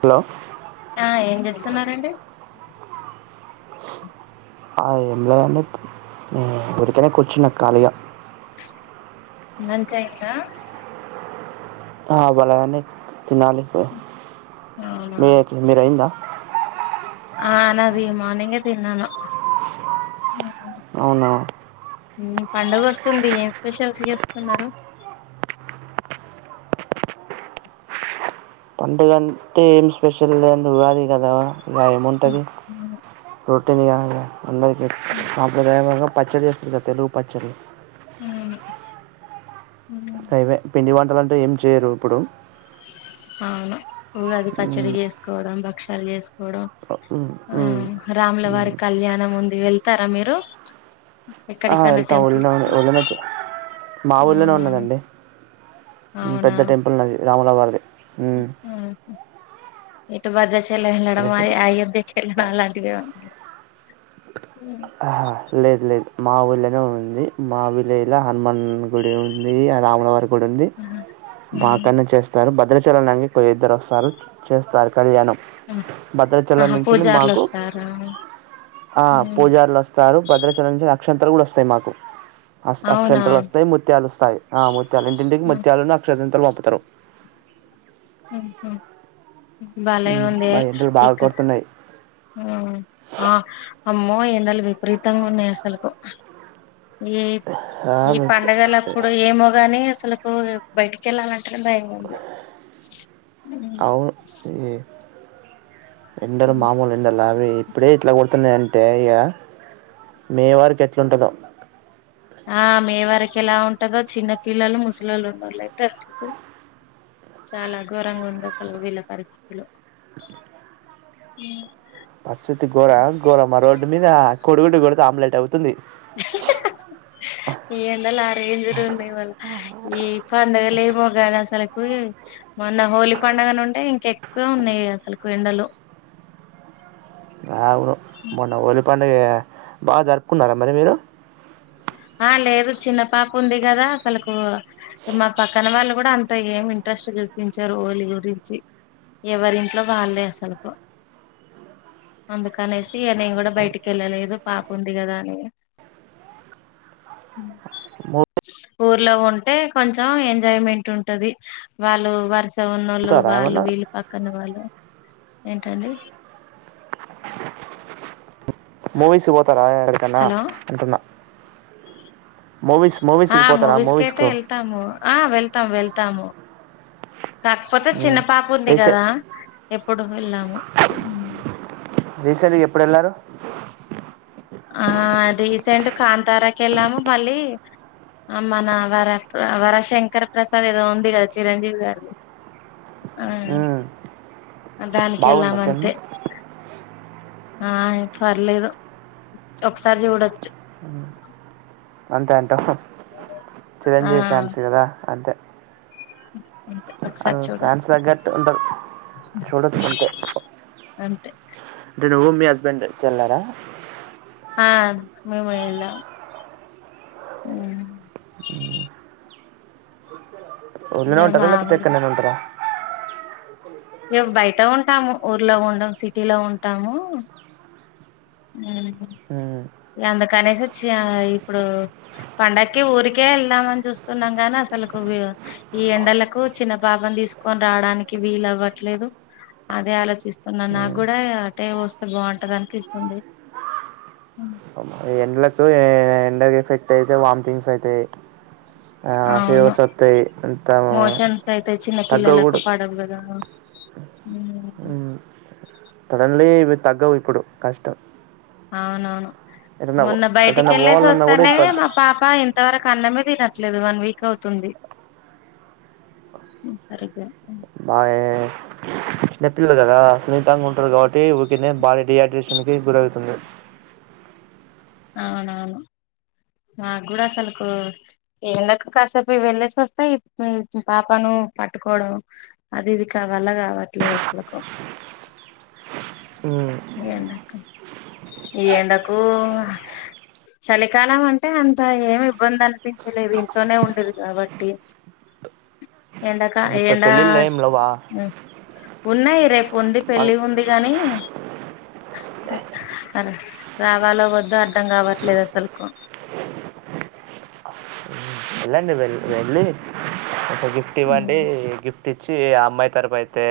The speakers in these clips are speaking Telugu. హలో ఆ ఏం చేస్తున్నారండి ఇన్ ఆడిబుల్ బ్లాంక్ ఆ ఎమ్లెదు అండి ఉ ఉరికెనే కూర్చున్న కాలిగా లంచ్ అయ్యిందా ఆ అవ్వలేదండి తినాలి పో అవునా మీ మీరైంద ఆ నాది మార్నింగె తిన్నాను అవునా హ్మ్ పండుగ వస్తుంది ఏం స్పెషల్స్ చేసుకున్నరు పండుగ అంటే ఏమి స్పెషల్ లేదు ఉగాది కదా ఇగ ఏముంటది తెలుగ గా అందరికీ సాంప్రదాయంగా పచ్చడి చేస్తుంది కదా తెలుగు పచ్చడి ఉవును హైవే పిండి వంటలంటు ఏం చేయరు ఇప్పుడు అవును ఉగాది ఉమ్, పచ్చడి వేసుకోవడం భక్షాలు చేసుకోవడం ఉమ్, ఆ ఉమ్, ఉమ్. రాములవారి కళ్యాణం ఉంది వెళ్తారా మీరు ఆ ఎక్కడికన్నా వెళ్తాం ఉళ్ళ టెంపుల్స్ కి ఉళ్ళనేకి మా ఊళ్ళనే అవునా ఉన్నదండి ఉమ్ అవునా పెద్ద టెంపుల్ ఉన్నది రాముల వారిది ఉమ్. ఇటు భద్రాచలం ఎల్లడం అయి అయోధ్యకి కెల్లడం లాంటివే ఎమన్నా ఉందా ఆహా లేద్ లేద్ మావుళ్లనే ఉంది మావిలేజ్ లా హనుమన్ గుడి ఉంది రాములవారి ఉంది బా ఉమ్, కన్నా చేస్తారు భద్రాచలం లంగికో ఇద్దరు వస్తారు చేస్తారు కళ్యాణం ఆ భద్రాచలం ఆహా నుంచి ఎల్లి పూజార్లు మాకు వస్తారా ఆ పూజారులు వస్తారు భద్రాచలం నుంచి అక్షింతలు కూడా వస్తాయి మాకు అస్ అవునా అక్షంతలు వస్తాయి ముత్యాలు వస్తాయి ఆ ముత్యాలు ఇంటింటికి ముత్యాలున్ను అక్షంతాలు పంపుతరు ఉహ్ బాలే హ్మ్. ఉంది బా ఎండలు బాగా ఇక్ కొడుతున్నాయి. ఆ అ అమ్మో ఎండలు విపరీతంగ ఉన్నాయి అసలుకు ఈ ఆ! ఈ మీకు పండగలప్పుడు ఏమో గాని అసలకు బయటికి వెళ్ళాలంటే భయంగుంది హ్మ్ అవును. ఈ ఎండలు మామూలు ఎండల్ కాద్ దు ఇప్పుడే ఇట్లా కొడుతున్నాయి అంటే ఇగ మే వరికి ఎట్లుంటదో ఆ మే వరకు ఎలా ఉంటదో చిన్న పిల్లలు ముసలోళ్ళు ఉన్నో ళ్ళు అయితే అసలికు చాలా ఘోరంగ ఉంది అసలు వీళ్ళ పరిస్థితులొ ఉమ్ పరిస్థితి గోరమ గోరమా రోడ్డు మీద కోడి గుడ్డు కొడితే ఆమ్లేట్ అవు ఎహెహహ్హ ఈ ఎండలు ఆ రేంజ్ లు ఉన్నాయ్ మల్ల ఈ పండగల్లెమో ఘనఅస్సలక్ ఒరేయ్ మొన్న హోలీ పండగనుండే ఇంకా ఎక్కువ ఉన్నాయి అసలుకు ఎండలు బ్లాంక్ అవును మొన్న హోలి పండుగ బాగా జరుపుకున్నారా మరి మీరు ఆ లేదు చిన్న పాప ఉంది కదా అసలుకు మా పక్కన వాళ్ళు కూడా అంత ఏమి ఇంట్రెస్ట్ చూపించరు హోలి గురించి ఎవరింట్లో వాళ్ళే అసలకు అందుకనేసి ఇగ నేను కూడా బయటికి వెళ్ళలేదు పాప ఉంది కదా అని ఇగా మొ తే ఊర్లో ఉంటే కొంచెం ఎంజాయ్మెంట్ ఉంటది వాళ్ళు వరుస స ఉన్నో ళ్ళు పోతారా వాళ్ళు ఏమన్నా వీళ్ళు పక్కన వాళ్ళు ఏంటండి మూవీస్ కి పోతర ఏడి కన్నా హలో అంటున్నా మూవీస్ ఆ మూవీస్కి పోతారా మూవీస్కైతే మూవీస్కు ఎళ్తాము ఆ వెళ్తామ్ వెళ్తాము కాకపోతే చిన్న పాప ఉంది రీసెంట్ కదా ఎప్పుడు వెళ్ళాము మ్ రీసెంట్గా ఎప్పుడు ఎళ్లారు ఆ రీసెంట్ కాంతారాకెల్లము మళ్ళీ మన వరప్ర వరశంకర్ ప్రసాద్ ఏదో ఉంది గదా చిరంజీవి గారిది ఉమ్ దానికెళ్ళామంతే ఆహ్ పర్లేదు ఒకసారి చూడొచ్చు అంతే అంటావ్ ఆ చిరంజీవి ఫ్యాన్స్ కదా అంతే అంతే ఒకసారి అన్ చూడొచ్చు ఫ్యాన్స్ తగ్గాటు ఉండవ్ అంతే నువ్వు మీ హస్బెండ్ చెళ్ళారా ఆ మేము ఎల్లాం ఉ మ్ ఊర్లనే ఉంటార లేపోతే మామూలు ఎక్కనన్న ఉంటారా మేమ్ బయట ఉంటాము ఊర్లో ఉండము సిటీలో ఉంటాము మ్ మ్మ్. అందుకనేసి చ్చ ఇప్పుడు పండక్కి ఊరికే ఏళ్దామని చూస్తున్నాం గాని అసలుక్ ఈ ఎండలకు చిన్న పాపని తీస్కోనిరడానికి వీలవ్వట్లేదు అదే ఆలోచిస్తున్నా మ్మ్. నాగుడా అటే వస్తే బాగుంటంది అనిపిస్తూ స్తుంది ఉమ్ అవి ఎఫెక్ట్ అయితే వాంథింగ్స్ అయితై అవును అంత మోషన్సైతే చిన్న తగ్గవు పిల్లలకు కూడా పడవు కదా ఉమ్మ్ సడన్లీ ఇవి తగ్గవ్ ఇప్పుడు కష్టం అవునవును ఎటన్నా మొన్న ఎటన్నా బయటికెళ్ళేసి పోవాలన్నా కూడా వస్తానే ఇబ్బంది మా పాప ఇంతవరకు అన్నమే తినట్లేదు వన్ వీక్ అవుతుంది సరిగా మఏ చిన్నప్పిల్లలు కదా సున్నితంగా ఉంటారు కాబట్టి ఊకనే బాడీ డిహైడ్రేషన్ కి గురవుతుంది అవునవును నాగూడా అసలకు ఎండకు కాసేపు వెళ్ళేసి వస్తే ఇ మ్ పాపను పట్టుకోవడం అది ఇది కా వల కావట్లేదు అసల్కో ఈ ఎండకు ఈ ఎండకూ చలికాలం అంటే అంత ఏమి ఇబ్బందనిపించలేదు ఇంట్లోనే ఉండేది కాబట్టి ఏండకా ఇప్పుడు ఏండా పెళ్ళిళ్ళు ఏం లేవా ఉమ్ ఉన్నాయి రేపు ఉంది పెళ్ళి ఉంది గాని సరే రావాలా వద్ద అర్థం కావట్లేదు అసల్కో వెళ్ళండి వెల్ వెళ్ళి ఒక గిఫ్ట్ ఇవ్వండి గిఫ్ ట్టిచ్చి ఆ అమ్మాయి తరుపు అయితే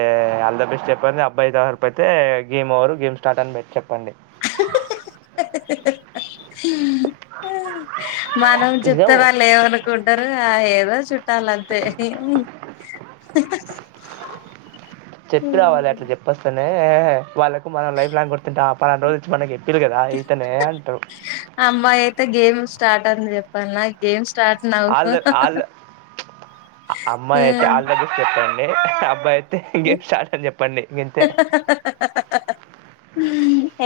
ఆల్ ద బెస్ట్ చెప్పంది అబ్బాయి తరపు అయితే గేమ్ ఓవరు గేమ్ స్టార్ట్ అని మీర్ చెప్పండి హక్ అ్ అ్ అ్ అ్ అ్ నిజం అ్ [inaudible] మ్మ్ మనం చెప్తే వాళ్ళేమనుకుంటారు ఆ ఏదో చుట్టాలంతే చెప్పి రావాలి అట్లా చెప్పొస్తేనే వాళ్ళకు మనం లైఫ్ లాంగ్ గుర్తుంటాం ఆ పలన రోజు ఒచ్చి మనకి చెప్ పీర్ గదా అయితనే అంటావ్ తే గేమ్ స్టార్ట్ అన్ చెప్పల్న గేమ్స్ ఆళ్ ఆళ్ అమ్మాయ్ అయితే ఆల్బెబెస్ట్ చెప్పం అబ్బాయి అయితే గెమ్ స్టార్ట్ అని చెప్పండి గింతే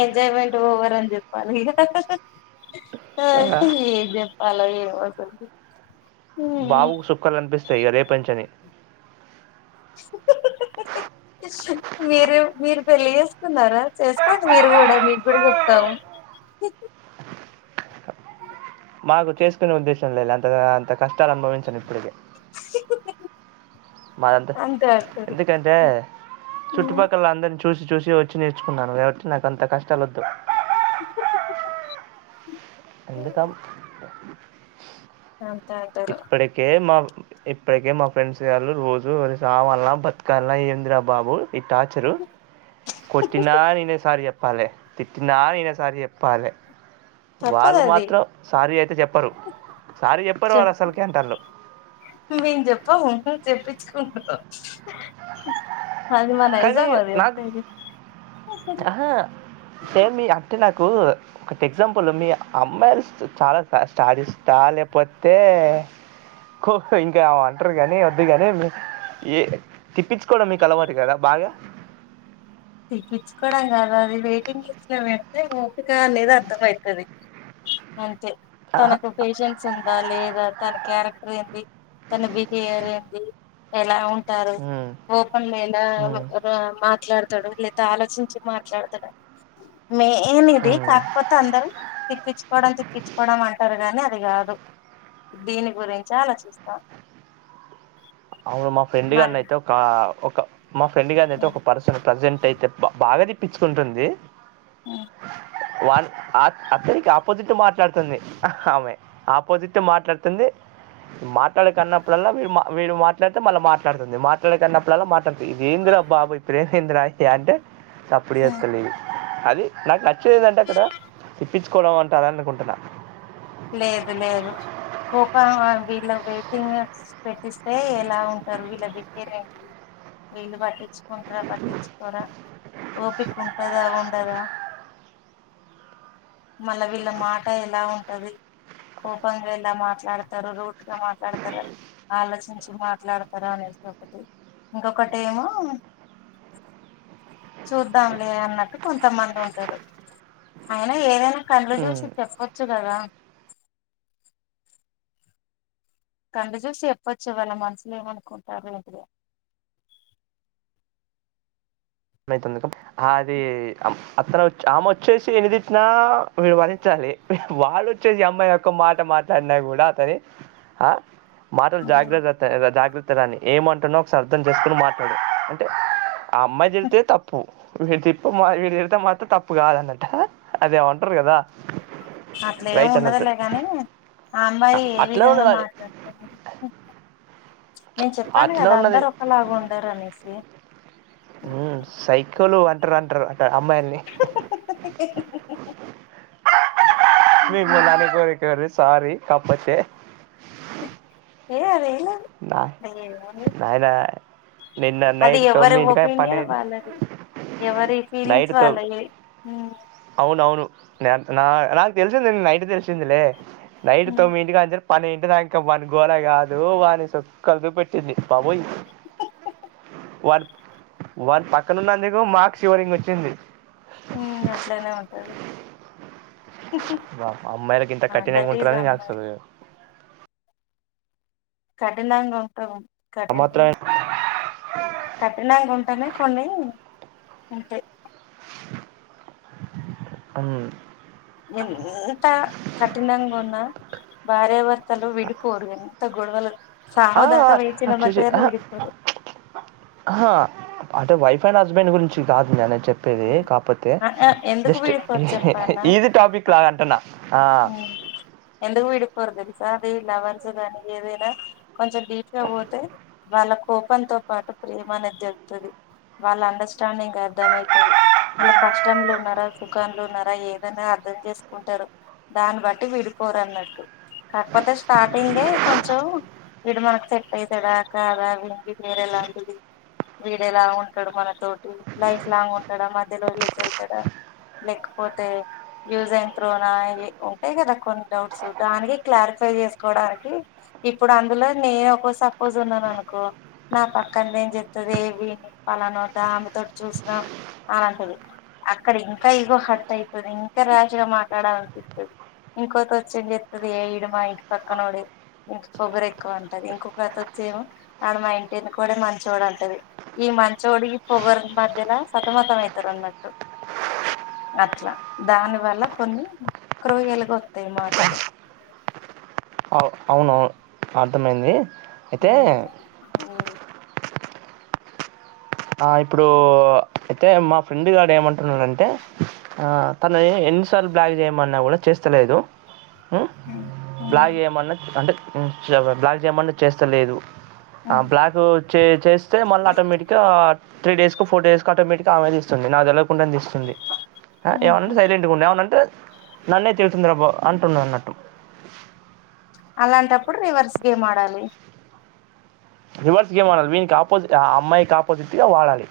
ఎంజాయ్మెంట్ ఓవర్ అని చెప్పాలి ఇగా సార్పింది ఎం చెప్పాలలో ఎమో అసల్క్ బావు సుక్కలు కనిపిస్తాయ్ ఇగ రేపంచని ఇచ్ ఊ - ఉహు -ఊ -ఉహు మీరు మీరు పెళ్లి జేసుకున్నారా చేసుకోండి మీరు గూడా మీగ్గూడా జొప్తాము. ఊ హు మాకు చేసుకునే ఉద్దేశం లేదులే అంతగా అంత కష్టాలు అనుభవించను ఇప్పుడిగే ఇచ్ ఊ-ఉహు మాయంతె ఎందుకంటే చుట్టుపక్కల అందర్ చు చూసి చూసి వచ్చి నేర్చుకున్నాను గావట్టి నాకి అంత కష్టాలొద్దు. ఊ-ఉహు-ఊ-ఉహు ఎందుకం అంతే అంటారు ఇప్పడికే మ ఇప్పడికే మా ఫ్రెండ్స్ గాళ్ళు రోజు అది సావాల్నా బతకాల్నా ఎందిరా బాబు ఈ టార్చరు కొట్టినా నేనే సారి జొప్ ప్పాలే తిట్టినా నేనే సారీ జొప్పాలే తప్పదు వాళ్ళు అది మాత్రం సారీ అయితే జొప్పరు సారీ జొప్పరు వాళ్ళు అస్సల్కి అంటాళ్లు మేమ్ జొప్పము హ్మ్ హు చెప్పిచ్చుకుండు కానీ నాక్ ఆహా సేమ్ మీ అంటే నాక్ కు ఒకటి ఎగ్జాంపుల్ మీ అమ్మాయిలు చాలా స్టాడిస్టా లేపోతే బ్లాంక్ కో ఇంకా అంటరు గానీ వద్దుగాని ఏ తిప్పిచ్చుకోడం మీకు అలవాటే గదా బాగ తిప్పిచ్చుకోడం కాదు అది వెయిటింగ్ లిస్ట్ లో పెడ్తె ఓపిక అనేది అర్ధమైతది. అంతే తనకు పేషెన్ సుందా లేదా తన క్యారెక్టర్ ఏంది తన బిహేవియర్ ఏంది ఎలా ఉ టారు మ్మ్. కోపంలో ఎలా మ్మ్. రా మాట్లాడు తడు లేదా ఆలోచించి మాట్లాడుతడా మేన్ ఇది మ్మ్. కాకపోతే అందరూ తిప్పిచ్చుకోడం తిప్పిచ్చుకోడం అంటారు గానీ అది గాదు దీని గురించా ఆలోచిస్తా అవును మా ఫ్రెండ్ గాన్ని అయితే ఒక ఒక మా ఫ్రెండ్ గాన్ని అయితే ఒక పర్సన్ ప్రజెంట్ అయితే బ బాగా తిప్పిచ్చుకుంటుంది. హ్మ్ వాన్ ఆ అత్తయ్యకి ఆపోజిట్ మాట్లాడుతుంది ఆమె ఆపోజిట్ మాట్లాడుతుంది. మాట్లాడకు అన్నప్పుడల్లా వీడు మ వీడు మ మాట్లడితే మళ్ళ మాట్లాడుతుంది మాట్లాడకన్నప్పుడల్లా మాట్లాడుతి ఇదేంద్రా బాబు ఈ ప్రేమ ఏందిరయ్యా అంటే సప్పుడు జేత్తలేదు అది నాకు నచ్చేది ఏది అంటే అక్కడ తిప్పిచ్ కొలం అంటారనుకుంటున్న లేదు లేదు కోపం వ వీళ్ళ వెయిటింగ్స్ పెట్టిస్తే ఎలా ఉంటారు వీళ్ళ బిహేరేంది వీళ్ళు బట్టిచ్చుకుంటరా బట్టిచ్చుకోరా ఓపిక ఉంటదా ఉండదా మళ్ళ వీళ్ళ మాట ఎలా ఉంటది కోపంగా ఎలా మాట్లాడుతారు రూట్గా మాట్లాడతరా ఆలోచించి మాట్లాడతారా అనేసి ఒకటి ఇంకొకటేమో చూద్దాంలే అన్నట్టు కొంతమంది ఉంటారు. అయినా ఏదైనా కండ్లు జూసి చెప్పొచ్చు గదా కండ్లు చూసి చెప్పొచ్చు వాళ్ళ మనసులో ఏమనుకుంటారో ఎంటిదో ఏైతుందుకు అది హం అతను ఆమె వచ్చేసి ఎన్ని తిట్టిన వీడు బరించాలి వాడొచ్చేసి ఈ అమ్మాయి యొక్క మాట మాట్లాన్నా గూడా తదే ఆ మాటలు జాగ్ర [unintelligible] జాగ్ర తదని ఏమంటున్నా ఒకసారి అర్థం చేసుకోని మాట్లాడు అంటే ఆ అమ్మాయి దెల్ తే తప్పు వితిపు విడు తిడితే మాత్రం తప్పు కాదన్నట అదేమంటారు కదా అట్లేమీ రైట్ ఉండదు అన్నట్టు లే కానీ ఆ అమ్మాయి ఏ అట్లా విధంగా ఉన్నది అది మాట్లాడుతదొ నేను చెప్పాను అట్లా కదా, ఉన్నది అందరూ ఒకలాగా ఉండరు అనేసి. ఉమ్, సైకోలు అంటార అంటారు. అమ్మాయిల్ని మిమ్మల్ని అనుకోకురి, సారీ, కాపోతే ఏ అదే నా నాయి నా అది ఎవ్వరి ఒపీనియన్ వాళ్లది ఎవరి ఫీలింగ్స్ వాళ్ళయి అవును అవును, నా నా నాకు తెలిసింది నైట్ హే, తెలిసిందిలే, నైట్ తొమ్మిది ఇంటి కాంచ్చేల్ పన్నెండు ఇంటి దాకా వాని గోలా కాదు, వానికి చుక్కలు చూపెట్టింది బాబోయి. వాన్ వానీ పక్కన ఉన్నందుకు మాకు శివరింగ్ వచ్చింది ఊ గట్లనే ఉంటది వా అమ్మాయిలకి ఇంత ఆ కఠినంగా దట్ ఈజ్ ఉంటారని నాకు అసలు అమ్మాయిలే కఠినంగా ఉంటాము ఆ కఠిన మాత్రమే కఠినంగా ఉంటేనే కొన్ని ఉంటై మ్మ్ ఎంతా కఠినంగా ఉన్నా భార్యాభర్తలు విడిపోరు గని ంత గొడవలు సావు ఆ దాకా వేచిన మధ్య అచ్చెచ్చే గాని ఆ హా విడిపోరు అ హా అంటే వైఫ్ వైఫ్ అండ్ హస్బెండ్ గురించి కాదు, నేను అనేది చెప్ ప్పేది కాకపోతే ఆ, ఆ, ఎందుకు జస్ట్ విడిపోరు ఈజీ టాపిక్ లాగా అంటూన్నా ఉమ్ ఎందుకు వీడి పోరు తెల్ సా అది లవర్స్ గాని ఏదైనా కొంచెం డీప్ గా పోతే వాళ్ల కోపంతో పాటు ప్రేమ అనేది తెల్త్తది వాళ్ల అండర్‌స్టాండింగ్ అర్థమైతది వాళ్ళు కష్టంలో ఉన్నారా సుఖంలో ఉన్నారా ఏదన్నా అర్ధం చేసుకుంటారు దాన్ని బట్టి విడిపోరన్నట్టు కాకపోతే స్టార్టింగే కొంచెం వీడు మనకు సెట్ అయితాడ కాదా వీనికి వేరేలా ఐతది వీడు ఎలా ఉంటాడు మనతోటి లైఫ్ లాంగ్ ఉంటాడా మధ్యలో వదిలేసి ఎళ్తాడా. లేకపోతే యూజన్ త్రోనా ఏ ఉంటాయి కదా కొన్ని డౌట్స్, దానికి క్లారిఫై చేసుకోవడానికి ఇప్పుడు అందులో నేను ఒకో సపోజ్ ఉన్నాను అనుకో, నా పక్కంది ఏం చేతది విని పలన దమేతోటి చూసినా ఆన్ అంట్టాది అక్కడ ఇంకా ఇగో హాట్ అయితది ఇంకా రాష్ గా మాట్లాడలీ అనిపిస్తా ఇంకొంతి వచ్చి ఏం చేత్తది ఏ ఇడు మా ఇంటి పక్కనోడు ఇనికి పొగురు ఎక్కువ అంటది ఇంకొకతి వచ్చి ఏమో ఆ మా ఇంటి ఏనుకోడే మంచోడే అంటది ఇ మంచోడికి పోగరూకు మధ్యల సతమతం అయితారన్నట్టు అట్లా దాని వల్ల కొన్ని. క్రూయల్‌గా వత్తయి మాటలు. కో అవును అర్థమైందీ ఉ ఉమ్ ఆ, ఇప్పుడు అయితే మా ఫ్రెండ్ గాడు ఏమంటున్నాడంటే, అ తనే ఎన్నిసార్లు బ్లాక్ చేయమన్నా కూడా చేస్తలేదు మ్ బ్లాక్ చేయమన్నా అంటే బ్లాక్ చేయమన్నా చేస్తలేదు ఆ బ్లాక్ చే చేస్తే మళ్ళ ఆటోమేటిక్ త్రీ డేస్ కో ఫోర్ డేస్ కో ఆటోమేటిక్ గా ఆమె దీస్తుంది నాకు దెలవదు ఉండన్ దిస్తుంది అ ఏమన్నంటే సైలెంట్ గా ఉండు ఏమన్నంటే నన్నే తిడుతుందిర బా అంటున్నాదన్నట్టు అలాంటప్పుడు రివర్స్ గేమ్ ఆడాలి రివర్స్ గేమ్ ఆడాలి వీనికి ఆపోజిట్ ఆ అమ్మాయికి ఆపోజిట్ గా వాడాలి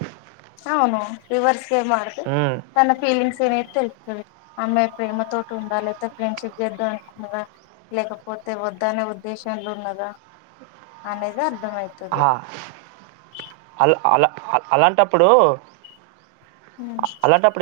అవును రివర్స్ గేమ్ ఆడితే ఉమ్. తన ఫీలింగ్స్ అనేది తెలు తది అమ్మాయి ప్రేమతోటి ఉందా లేకపోతే ఫ్రెండ్షిప్ చేద్దాం అనుకున్నదా లేకపోతే వద్దనే ఉద్దేశంల ఉన్నదా అనేది అర్ హ అల అలా అలాంటప్పుడూ ఉమ్